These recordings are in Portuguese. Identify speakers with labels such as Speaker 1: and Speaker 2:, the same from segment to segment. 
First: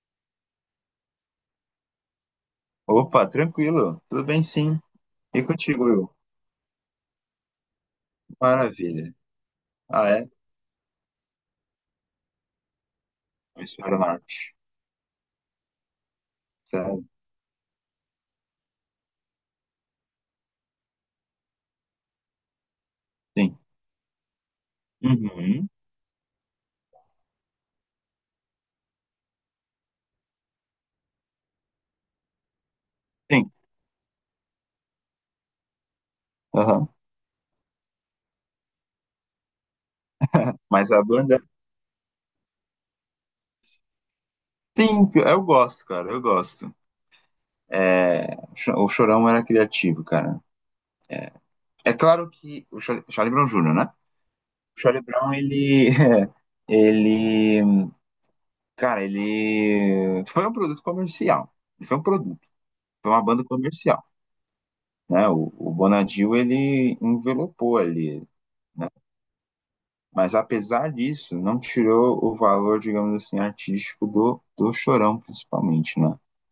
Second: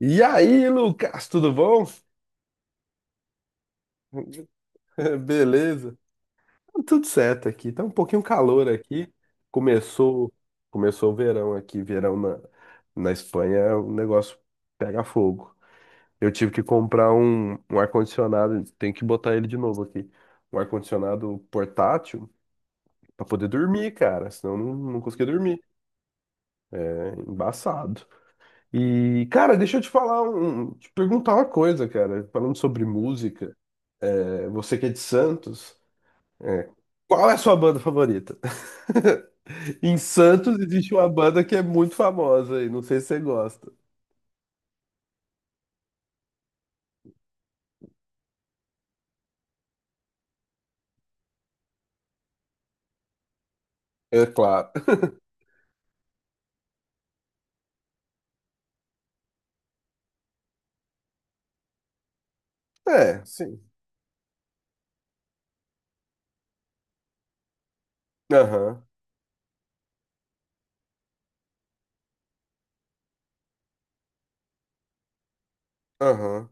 Speaker 1: E aí, Lucas, tudo bom?
Speaker 2: Opa, tranquilo. Tudo bem, sim. E contigo,
Speaker 1: Beleza.
Speaker 2: Will?
Speaker 1: Tá tudo certo aqui. Tá um pouquinho calor aqui.
Speaker 2: Maravilha. Ah, é?
Speaker 1: Começou, começou o verão aqui. Verão na
Speaker 2: Eu
Speaker 1: Espanha, o
Speaker 2: espero na
Speaker 1: negócio
Speaker 2: arte.
Speaker 1: pega fogo. Eu tive que
Speaker 2: Sério?
Speaker 1: comprar um ar-condicionado. Tem que botar ele de novo aqui. Um ar-condicionado portátil pra poder
Speaker 2: Sim.
Speaker 1: dormir, cara. Senão eu não conseguia dormir.
Speaker 2: Uhum.
Speaker 1: É embaçado. E, cara, deixa eu te perguntar uma coisa, cara. Falando sobre
Speaker 2: Sim.
Speaker 1: música, é, você que é de Santos. É.
Speaker 2: Aham.
Speaker 1: Qual é a sua banda favorita? Em Santos
Speaker 2: Mas
Speaker 1: existe
Speaker 2: a
Speaker 1: uma
Speaker 2: banda.
Speaker 1: banda que é muito famosa aí, não sei se você gosta.
Speaker 2: Sim, eu gosto, cara. Eu gosto. É, o Chorão era criativo, cara. É, é claro que. O Charlie Brown Jr., né?
Speaker 1: É claro.
Speaker 2: O Charlie Brown, ele. Ele. Cara, ele. Foi um produto comercial. Ele foi um produto. Foi uma
Speaker 1: É,
Speaker 2: banda
Speaker 1: sim.
Speaker 2: comercial. Né? o Bonadil, ele envelopou ali.
Speaker 1: Aham,
Speaker 2: Né? Mas apesar disso, não tirou o valor, digamos assim, artístico do Chorão, principalmente, né?
Speaker 1: aham.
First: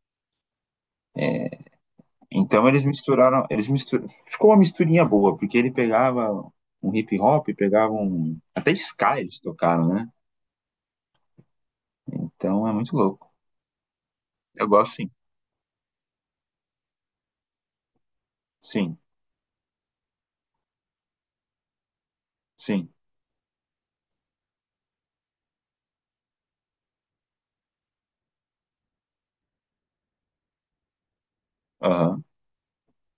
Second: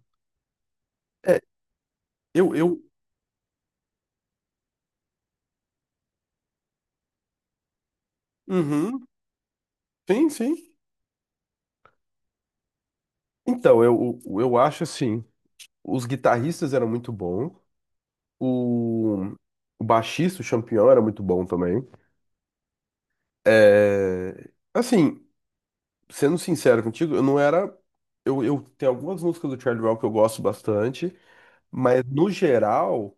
Speaker 1: É,
Speaker 2: É,
Speaker 1: eu,
Speaker 2: então
Speaker 1: eu.
Speaker 2: eles misturaram, ficou uma misturinha boa, porque ele pegava um hip hop, pegava um até
Speaker 1: Uhum.
Speaker 2: ska eles tocaram, né?
Speaker 1: Sim, sim.
Speaker 2: Então é muito louco.
Speaker 1: Então, eu
Speaker 2: Eu
Speaker 1: acho
Speaker 2: gosto sim.
Speaker 1: assim, os guitarristas eram muito bons,
Speaker 2: Sim.
Speaker 1: o, o baixista, o Champignon, era muito bom também.
Speaker 2: Sim.
Speaker 1: É, assim, sendo sincero contigo, eu não era. Eu tenho algumas músicas do Charlie Brown que eu gosto bastante. Mas
Speaker 2: Aham.
Speaker 1: no geral,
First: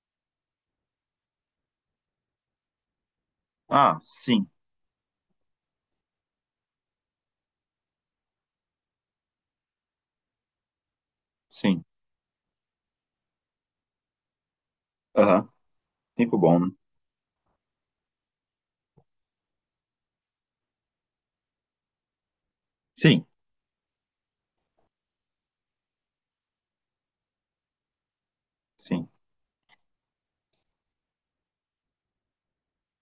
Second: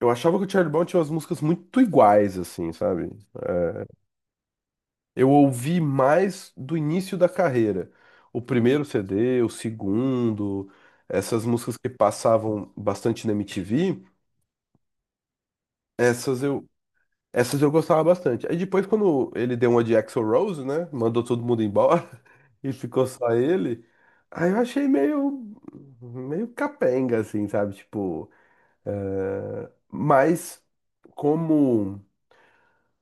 Speaker 1: eu achava que o Charlie Brown tinha umas músicas muito iguais, assim, sabe?
Speaker 2: Ah, sim.
Speaker 1: Eu ouvi mais do início da carreira. O primeiro CD, o segundo, essas músicas
Speaker 2: Sim.
Speaker 1: que passavam bastante na MTV,
Speaker 2: Aham. Tempo
Speaker 1: essas
Speaker 2: bom,
Speaker 1: eu,
Speaker 2: né?
Speaker 1: essas eu gostava bastante. Aí depois, quando ele deu uma de Axl Rose, né? Mandou todo mundo embora e ficou
Speaker 2: Sim.
Speaker 1: só ele. Aí eu achei meio capenga, assim, sabe? Tipo,
Speaker 2: Sim.
Speaker 1: mas como.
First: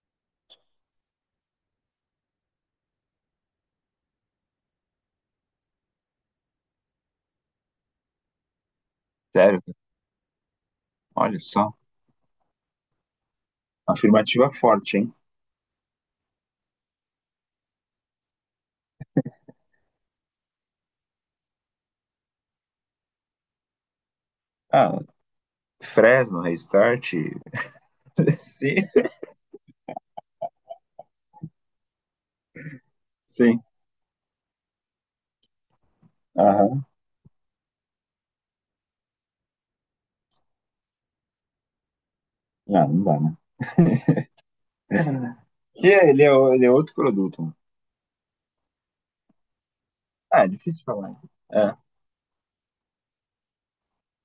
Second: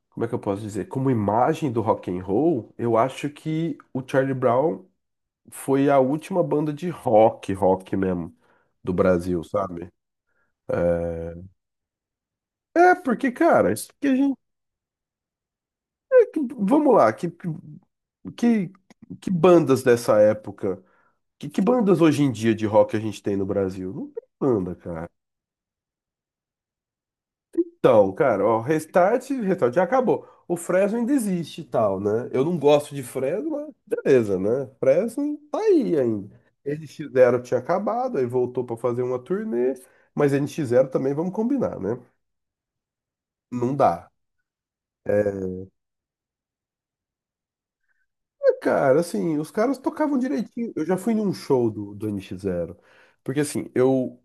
Speaker 1: como é que eu posso dizer? Como imagem do rock and roll, eu acho que o Charlie Brown foi a última banda de rock, rock mesmo, do Brasil,
Speaker 2: Sério.
Speaker 1: sabe?
Speaker 2: Olha só.
Speaker 1: É, porque, cara, isso que a gente.
Speaker 2: Afirmativa forte, hein?
Speaker 1: Vamos lá, que, que bandas dessa época? Que bandas hoje em dia de rock a gente tem no Brasil? Não tem banda,
Speaker 2: Ah,
Speaker 1: cara.
Speaker 2: Fresno, Restart.
Speaker 1: Então, cara, ó,
Speaker 2: Sim.
Speaker 1: Restart, Restart já acabou. O Fresno ainda existe e tal, né? Eu não gosto de Fresno,
Speaker 2: Sim.
Speaker 1: mas beleza, né? Fresno tá aí ainda.
Speaker 2: Aham.
Speaker 1: N X Zero tinha acabado, aí voltou pra fazer uma turnê, mas N X Zero também, vamos combinar, né?
Speaker 2: Ah, não dá, né?
Speaker 1: Não dá. É,
Speaker 2: Que ele é outro produto, mano.
Speaker 1: cara, assim, os caras tocavam
Speaker 2: Ah, é
Speaker 1: direitinho.
Speaker 2: difícil
Speaker 1: Eu já fui
Speaker 2: falar.
Speaker 1: num show
Speaker 2: É.
Speaker 1: do N X Zero. Porque, assim, eu,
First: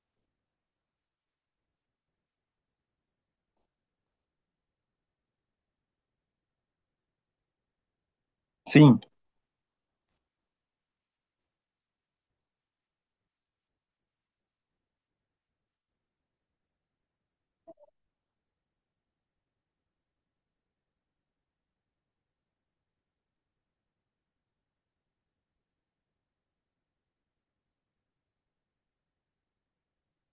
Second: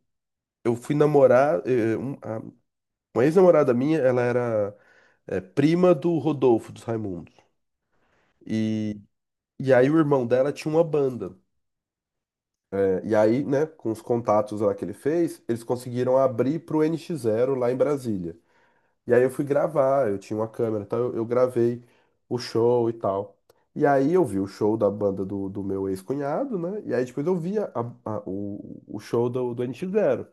Speaker 1: eu fui namorar, uma ex-namorada minha, ela era, prima do Rodolfo, dos Raimundos.
Speaker 2: Sim.
Speaker 1: E aí o irmão dela tinha uma banda. É, e aí, né, com os contatos lá que ele fez, eles conseguiram abrir pro NX Zero lá em Brasília. E aí eu fui gravar, eu tinha uma câmera, então eu gravei o show e tal. E aí eu vi o show da banda do meu ex-cunhado, né? E aí depois eu vi o show do NX Zero.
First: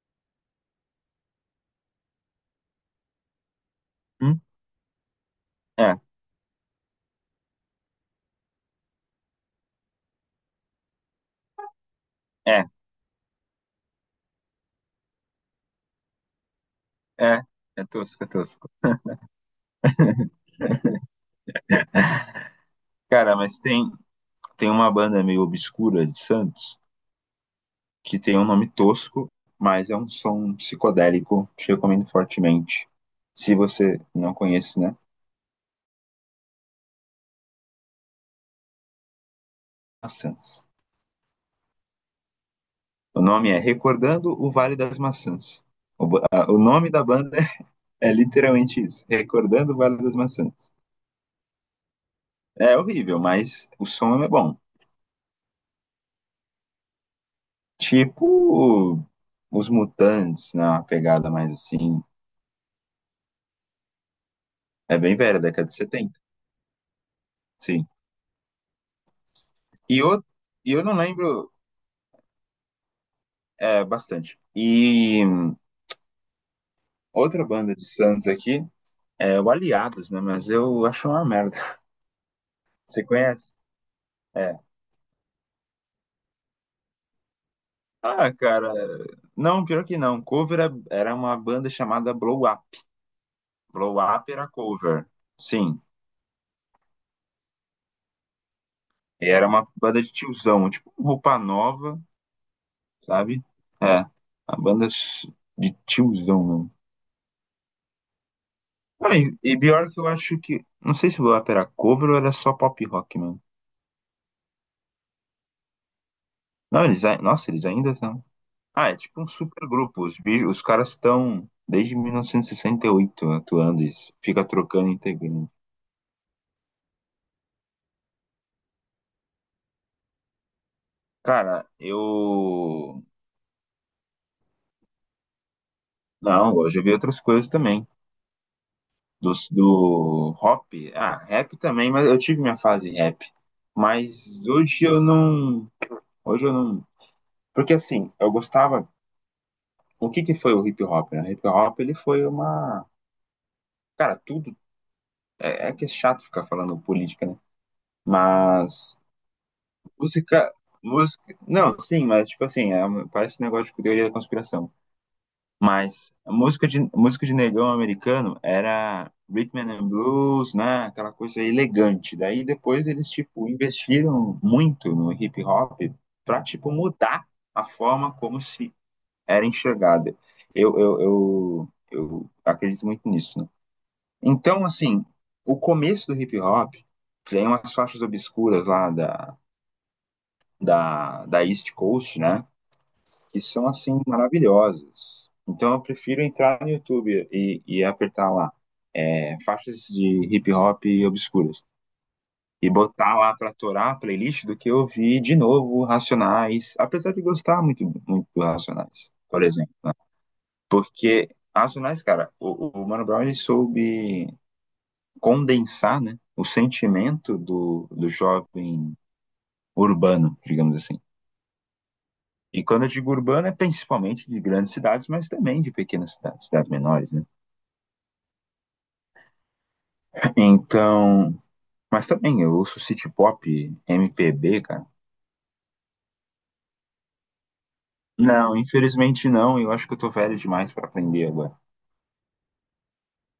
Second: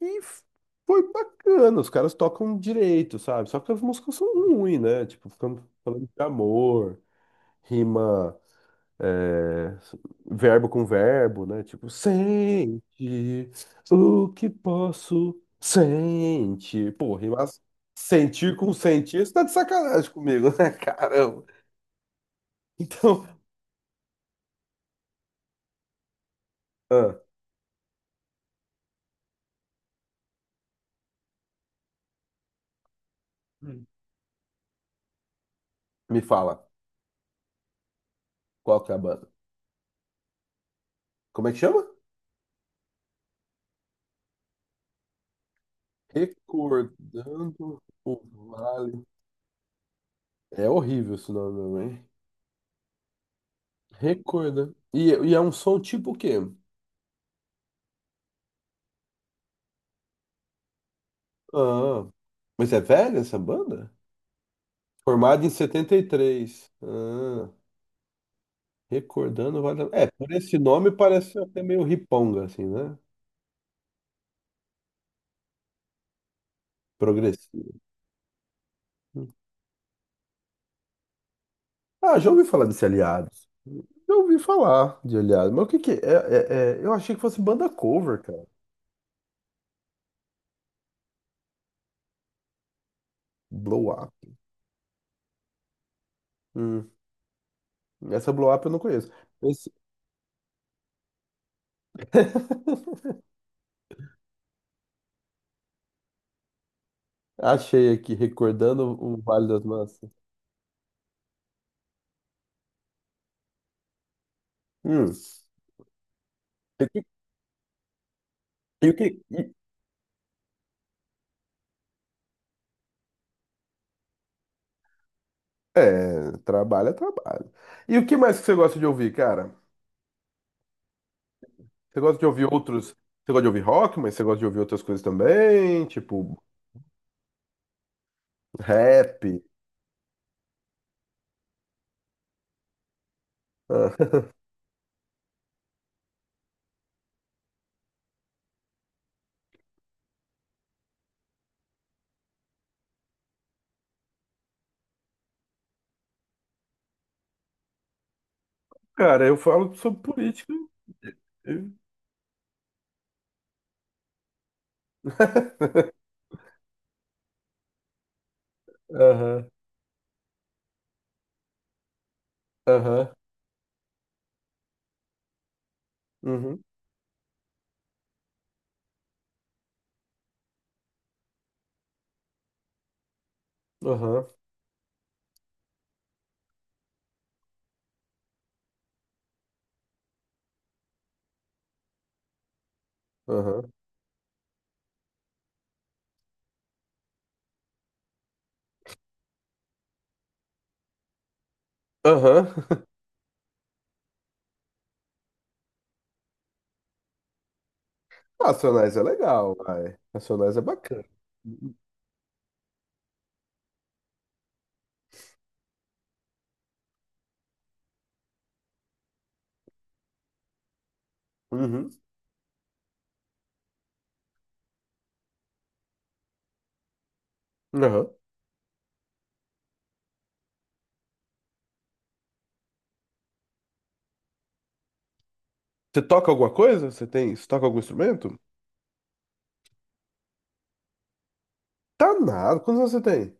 Speaker 1: E foi bacana, os caras tocam direito, sabe? Só que as músicas são
Speaker 2: Hum?
Speaker 1: ruins, né? Tipo, ficando
Speaker 2: É,
Speaker 1: falando de amor, rima, é, verbo com verbo, né? Tipo,
Speaker 2: é,
Speaker 1: sente o que posso sente. Pô,
Speaker 2: é.
Speaker 1: rimar
Speaker 2: É tosco, é
Speaker 1: sentir
Speaker 2: tosco.
Speaker 1: com sentir, isso tá de sacanagem comigo, né? Caramba. Então,
Speaker 2: Cara, mas tem uma banda meio obscura de Santos
Speaker 1: ah,
Speaker 2: que tem um nome tosco, mas é um som psicodélico que eu recomendo fortemente. Se você não conhece, né?
Speaker 1: me fala, qual que é a banda?
Speaker 2: Maçãs.
Speaker 1: Como é que chama?
Speaker 2: O nome é Recordando o Vale das Maçãs. O nome da banda
Speaker 1: Recordando
Speaker 2: é
Speaker 1: o
Speaker 2: literalmente isso.
Speaker 1: Vale.
Speaker 2: Recordando o Vale das Maçãs.
Speaker 1: É horrível esse nome, mesmo, hein?
Speaker 2: É horrível, mas o som é bom.
Speaker 1: Recordando. E é um som tipo o quê?
Speaker 2: Tipo os Mutantes, né? Uma pegada mais assim.
Speaker 1: Ah, mas é velha essa banda?
Speaker 2: É bem velha,
Speaker 1: Formada em
Speaker 2: década de 70.
Speaker 1: 73. Ah.
Speaker 2: Sim.
Speaker 1: Recordando vale.
Speaker 2: E
Speaker 1: É,
Speaker 2: eu
Speaker 1: por esse
Speaker 2: e eu
Speaker 1: nome
Speaker 2: não
Speaker 1: parece
Speaker 2: lembro
Speaker 1: até meio riponga, assim, né?
Speaker 2: bastante. Outra
Speaker 1: Progressivo.
Speaker 2: banda de Santos aqui é o Aliados, né? Mas eu acho uma merda.
Speaker 1: Ah, já ouvi falar desse
Speaker 2: Você
Speaker 1: Aliados.
Speaker 2: conhece?
Speaker 1: Já ouvi
Speaker 2: É.
Speaker 1: falar de Aliados. Mas o que que é? Eu achei que fosse banda cover,
Speaker 2: Ah,
Speaker 1: cara.
Speaker 2: cara. Não, pior que não. Cover era uma banda chamada Blow Up.
Speaker 1: Blow
Speaker 2: Blow
Speaker 1: Up.
Speaker 2: Up era cover. Sim.
Speaker 1: Hum, essa Blow Up eu não conheço.
Speaker 2: E era uma
Speaker 1: Esse-
Speaker 2: banda de tiozão, tipo um Roupa Nova. Sabe? É, a banda de tiozão, mano.
Speaker 1: Achei aqui, recordando
Speaker 2: Ah,
Speaker 1: o
Speaker 2: e,
Speaker 1: Vale
Speaker 2: e
Speaker 1: das
Speaker 2: pior que eu
Speaker 1: Massas.
Speaker 2: acho que. Não sei se o Blap era cover ou era só pop rock, mano.
Speaker 1: Hum. E
Speaker 2: Não,
Speaker 1: o que...
Speaker 2: eles. Nossa, eles ainda estão.
Speaker 1: e
Speaker 2: Ah,
Speaker 1: o
Speaker 2: é
Speaker 1: que-
Speaker 2: tipo um
Speaker 1: e-
Speaker 2: super grupo. Os caras estão desde mil novecentos e sessenta e oito atuando isso. Fica trocando integrante.
Speaker 1: É, trabalho é trabalho. E o que mais que você gosta de ouvir, cara?
Speaker 2: Cara,
Speaker 1: Você gosta de ouvir outros.
Speaker 2: eu.
Speaker 1: Você gosta de ouvir rock, mas você gosta de ouvir outras coisas também? Tipo.
Speaker 2: Não, eu já vi outras coisas também.
Speaker 1: Rap.
Speaker 2: Do rap. Ah, rap também, mas eu tive minha fase rap.
Speaker 1: Ah,
Speaker 2: Mas hoje eu não. Hoje eu não. Porque assim, eu gostava. O que que foi o hip hop, né? O hip hop ele foi uma. Cara, tudo. É, é que é chato ficar falando política, né? Mas.
Speaker 1: cara, eu falo sobre
Speaker 2: Música.
Speaker 1: política.
Speaker 2: Música.
Speaker 1: eu-
Speaker 2: Não, sim, mas tipo assim, parece um negócio de teoria da conspiração. Mas a música de negão americano era
Speaker 1: Aham,
Speaker 2: rhythm and blues, né? Aquela coisa elegante. Daí depois
Speaker 1: aham,
Speaker 2: eles, tipo, investiram muito no hip hop pra,
Speaker 1: uhum,
Speaker 2: tipo, mudar a forma como se era enxergada. Eu acredito muito nisso, né?
Speaker 1: aham,
Speaker 2: Então, assim, o começo do hip hop tem umas faixas obscuras lá da, da East Coast, né? Que são,
Speaker 1: aham,
Speaker 2: assim, maravilhosas. Então, eu prefiro entrar no YouTube e apertar lá é, faixas de hip hop obscuras
Speaker 1: aham.
Speaker 2: e botar lá para torar a playlist do que eu vi de novo Racionais, apesar de gostar muito, muito do
Speaker 1: Racionais é
Speaker 2: Racionais, por
Speaker 1: legal,
Speaker 2: exemplo, né?
Speaker 1: vai. Racionais é bacana.
Speaker 2: Porque as Racionais, cara, o, Mano Brown ele soube condensar, né, o sentimento do jovem urbano, digamos assim.
Speaker 1: Uhum,
Speaker 2: E quando eu digo urbano, é principalmente de grandes cidades, mas também de pequenas cidades, cidades menores, né?
Speaker 1: aham.
Speaker 2: Então, mas também eu ouço city pop, MPB, cara.
Speaker 1: Você toca alguma coisa? Você toca algum instrumento?
Speaker 2: Não, infelizmente não, eu acho que eu tô velho demais pra aprender agora.
Speaker 1: Tá nada. Quantos anos você tem?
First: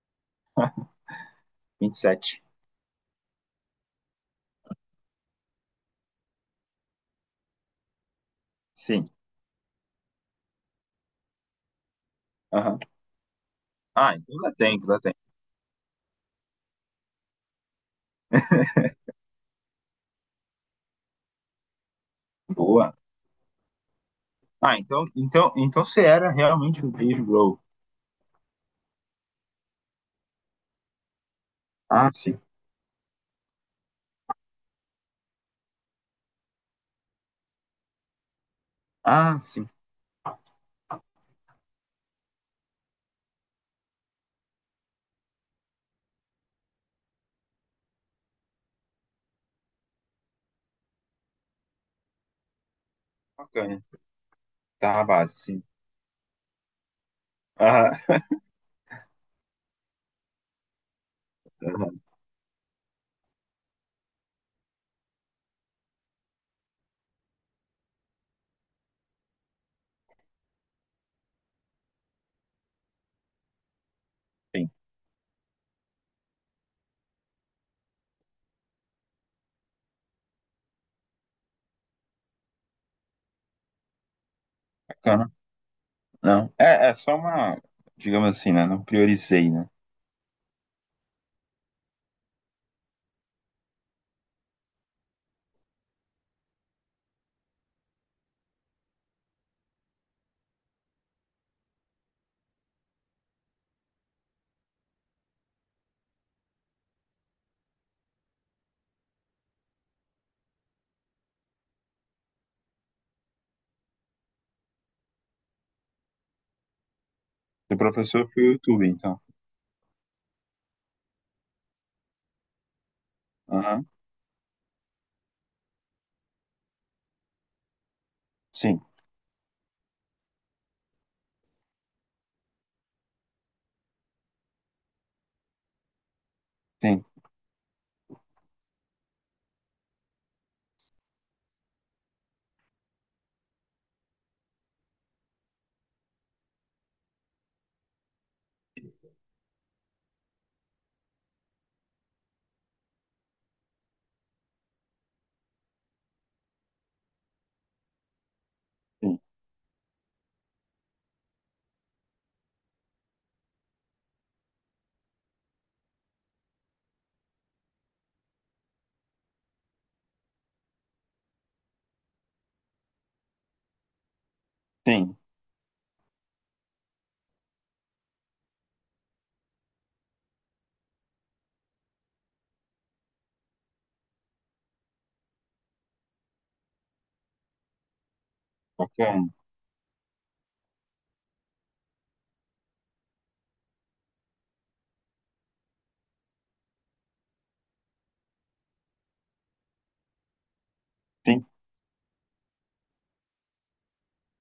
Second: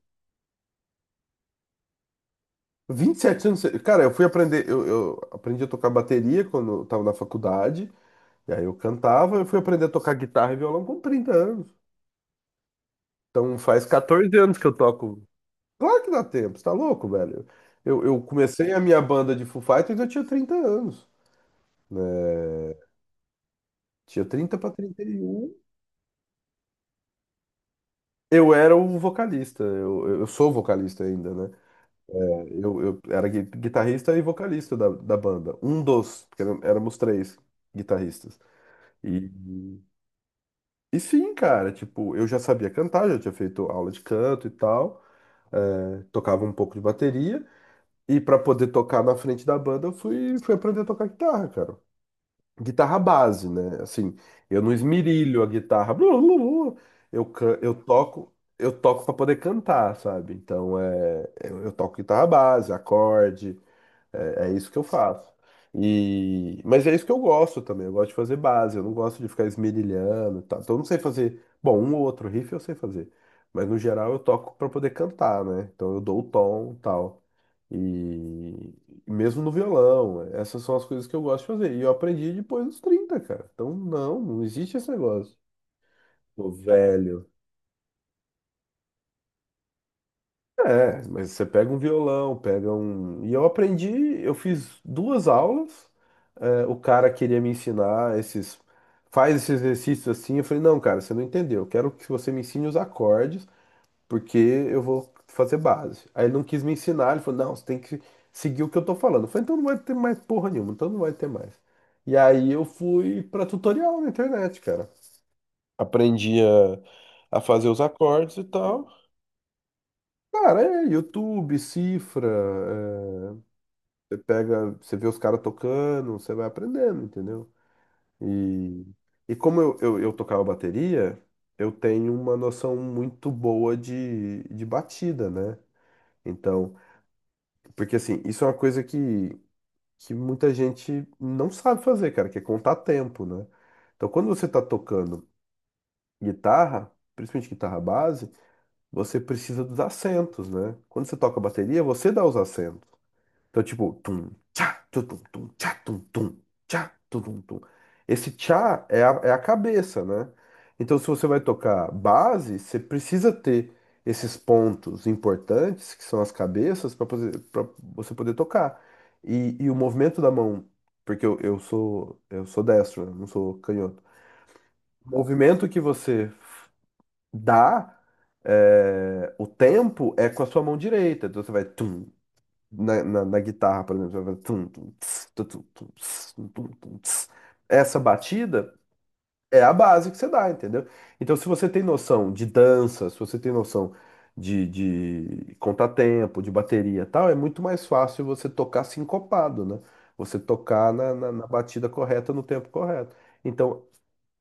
Speaker 2: 27.
Speaker 1: 27 anos. Cara, eu fui aprender, eu aprendi a tocar bateria quando eu tava na faculdade, e aí eu
Speaker 2: Sim.
Speaker 1: cantava, eu fui aprender a tocar guitarra e violão com 30 anos.
Speaker 2: Aham.
Speaker 1: Então faz
Speaker 2: Ah,
Speaker 1: 14
Speaker 2: então dá
Speaker 1: anos que eu
Speaker 2: tempo, dá tempo.
Speaker 1: toco. Claro que dá tempo, você tá louco, velho? Eu comecei a minha banda de Foo Fighters, eu tinha 30 anos, né?
Speaker 2: Boa.
Speaker 1: Tinha trinta para
Speaker 2: Ah,
Speaker 1: trinta
Speaker 2: então,
Speaker 1: e
Speaker 2: então,
Speaker 1: um
Speaker 2: então você era realmente o Dave Grohl.
Speaker 1: Eu era o vocalista, eu sou vocalista ainda, né?
Speaker 2: Ah, sim.
Speaker 1: Eu era guitarrista e vocalista da banda. Um dos, porque éramos três guitarristas.
Speaker 2: Ah, sim.
Speaker 1: E, e sim, cara, tipo, eu já sabia cantar, já tinha feito aula de canto e tal, é, tocava um pouco de bateria. E pra poder tocar na frente da banda, eu fui aprender a tocar guitarra, cara. Guitarra base, né?
Speaker 2: Bacana.
Speaker 1: Assim, eu não
Speaker 2: Tá a base,
Speaker 1: esmirilho a
Speaker 2: sim.
Speaker 1: guitarra. Blu, blu, blu. Eu, can- eu
Speaker 2: Ah,
Speaker 1: toco, eu toco para poder cantar, sabe? Então é, eu toco
Speaker 2: aham,
Speaker 1: guitarra base, acorde. É isso que eu faço. Mas é isso que eu gosto também. Eu gosto de fazer base. Eu não gosto de ficar esmerilhando e tal. Então eu não sei fazer. Bom, um ou outro riff eu sei fazer. Mas no geral eu toco para
Speaker 2: sim,
Speaker 1: poder cantar, né? Então eu dou o tom e tal. E mesmo no violão. Essas são as coisas que eu gosto de fazer. E eu aprendi depois dos 30, cara. Então não existe esse
Speaker 2: bacana.
Speaker 1: negócio. Tô
Speaker 2: Não. É, é só
Speaker 1: velho.
Speaker 2: uma, digamos assim, né? Não priorizei, né?
Speaker 1: É, mas você pega um violão, pega um. E eu aprendi, eu fiz duas aulas, é, o cara queria me ensinar esses. Faz esses exercícios assim. Eu falei, não, cara, você não entendeu. Eu quero que você me ensine os acordes, porque eu vou fazer base. Aí ele não quis me ensinar, ele falou, não, você tem que seguir o que eu tô falando. Eu falei, então não vai ter mais porra nenhuma, então não vai ter mais. E aí eu fui pra tutorial na internet, cara. Aprendi a fazer
Speaker 2: O
Speaker 1: os
Speaker 2: professor
Speaker 1: acordes
Speaker 2: foi
Speaker 1: e
Speaker 2: o YouTube,
Speaker 1: tal.
Speaker 2: então.
Speaker 1: Cara, é YouTube, cifra, é,
Speaker 2: Aham.
Speaker 1: você pega, você vê os caras tocando, você vai aprendendo, entendeu?
Speaker 2: Sim,
Speaker 1: E, e como eu tocava bateria, eu tenho uma noção muito boa de batida, né? Então,
Speaker 2: sim,
Speaker 1: porque assim, isso é uma coisa que muita gente não sabe fazer, cara, que é contar tempo, né? Então, quando você tá tocando guitarra, principalmente guitarra base, você precisa dos acentos, né? Quando você toca bateria, você dá os acentos. Então, tipo, tum, tchá, tum, tum, tum tchá, tum, tum, tchá, tum, tum, tum. Esse tchá é a,
Speaker 2: sim,
Speaker 1: é a cabeça, né? Então, se você vai tocar base, você precisa ter esses pontos importantes, que são as cabeças, para você poder tocar. E o movimento da mão, porque eu sou destro, né? Não sou canhoto. O
Speaker 2: sim.
Speaker 1: movimento que você dá, é, o tempo é com a sua mão direita. Então, você vai tum, na guitarra, por exemplo, vai tum, tum, tss, tu, tu, tum, tss, tum, tum, tum, tss. Essa batida
Speaker 2: Bacana.
Speaker 1: é a base que você dá, entendeu? Então, se você tem noção de dança, se você tem noção de contratempo, de bateria e tal, é muito mais fácil você tocar sincopado, né? Você tocar na, na,
Speaker 2: Sim,
Speaker 1: na batida correta, no tempo correto. Então,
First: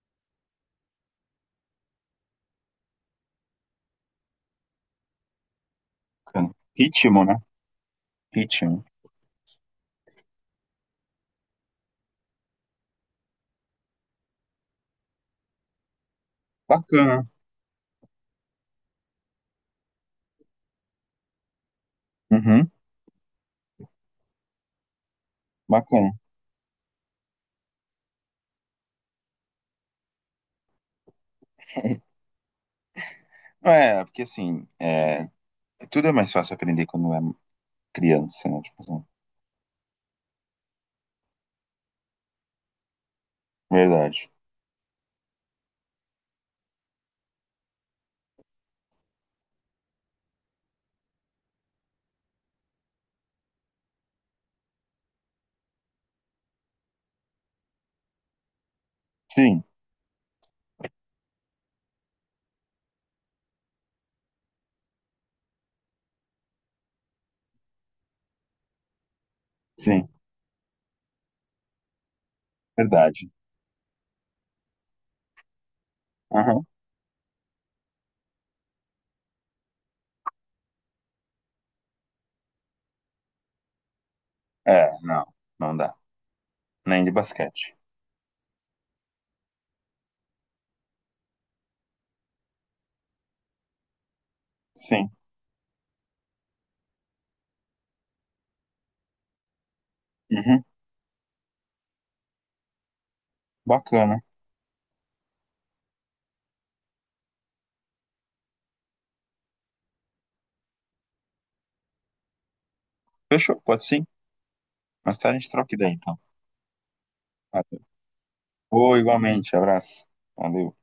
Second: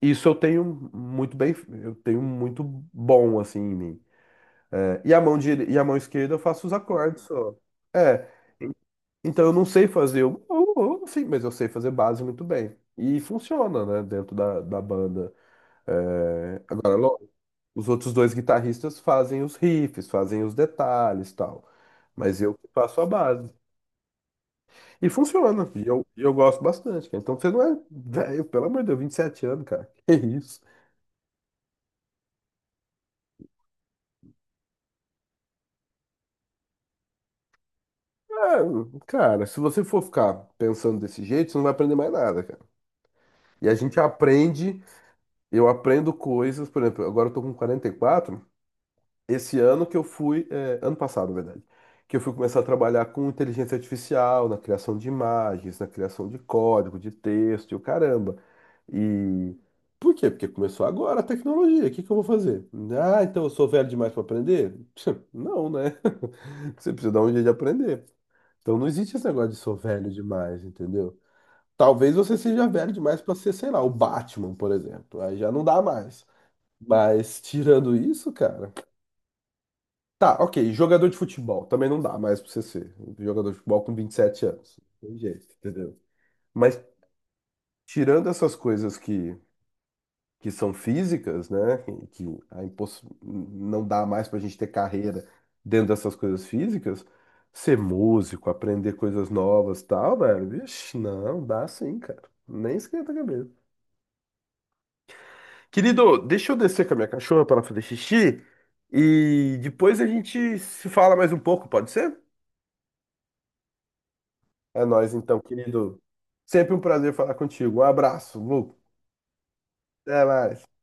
Speaker 1: isso eu tenho muito bem, eu tenho muito bom, assim, em mim. É, e a mão esquerda eu
Speaker 2: bacana.
Speaker 1: faço os acordes
Speaker 2: Ritmo, né?
Speaker 1: só. É,
Speaker 2: Ritmo.
Speaker 1: então eu não sei fazer, sim, mas eu sei fazer base muito bem. E funciona, né, dentro da banda. Agora,
Speaker 2: Bacana.
Speaker 1: lógico, os outros dois guitarristas fazem os riffs, fazem os detalhes e tal. Mas eu que
Speaker 2: Uhum.
Speaker 1: faço a base. E funciona. E eu,
Speaker 2: Bacana.
Speaker 1: e eu gosto bastante, cara. Então você não é velho, pelo amor de Deus, 27 anos, cara. Que isso?
Speaker 2: É, porque assim, é, tudo é mais fácil aprender quando é criança,
Speaker 1: Ah,
Speaker 2: né? Tipo assim,
Speaker 1: cara, se você for ficar pensando desse jeito, você não vai aprender mais nada, cara. E a gente
Speaker 2: verdade.
Speaker 1: aprende, eu aprendo coisas, por exemplo, agora eu tô com 44, esse ano que eu fui, é, ano passado, na verdade, que eu fui começar a trabalhar com inteligência artificial, na criação de imagens, na criação de código, de texto, e o caramba. E
Speaker 2: Sim,
Speaker 1: por quê? Porque começou agora a tecnologia. O que que eu vou fazer? Ah, então eu sou velho demais para aprender? Não, né? Você precisa dar um jeito de aprender. Então não existe esse negócio de sou
Speaker 2: sim,
Speaker 1: velho demais, entendeu? Talvez você seja velho demais
Speaker 2: verdade.
Speaker 1: para ser, sei lá, o Batman, por exemplo. Aí já não dá mais.
Speaker 2: Aham.
Speaker 1: Mas tirando isso, cara, tá, ok. Jogador de futebol. Também não dá mais pra você ser jogador de futebol com 27 anos.
Speaker 2: É,
Speaker 1: Não tem
Speaker 2: não,
Speaker 1: jeito,
Speaker 2: não dá.
Speaker 1: entendeu? Mas
Speaker 2: Nem de basquete.
Speaker 1: tirando essas coisas que são físicas, né? Não dá mais pra gente ter
Speaker 2: Sim.
Speaker 1: carreira dentro dessas coisas físicas. Ser músico, aprender coisas novas e tal, velho.
Speaker 2: Uhum.
Speaker 1: Vixe, não, dá sim, cara. Nem esquenta a cabeça.
Speaker 2: Bacana.
Speaker 1: Querido, deixa eu descer com a minha cachorra para fazer xixi e depois a gente se fala mais um pouco, pode ser?
Speaker 2: Fechou? Pode sim?
Speaker 1: É nóis,
Speaker 2: Mais tarde
Speaker 1: então,
Speaker 2: a gente troca ideia,
Speaker 1: querido.
Speaker 2: então.
Speaker 1: Sempre um prazer falar contigo.
Speaker 2: Valeu.
Speaker 1: Um abraço, Lu.
Speaker 2: Ô, igualmente. Abraço.
Speaker 1: Até mais.
Speaker 2: Valeu.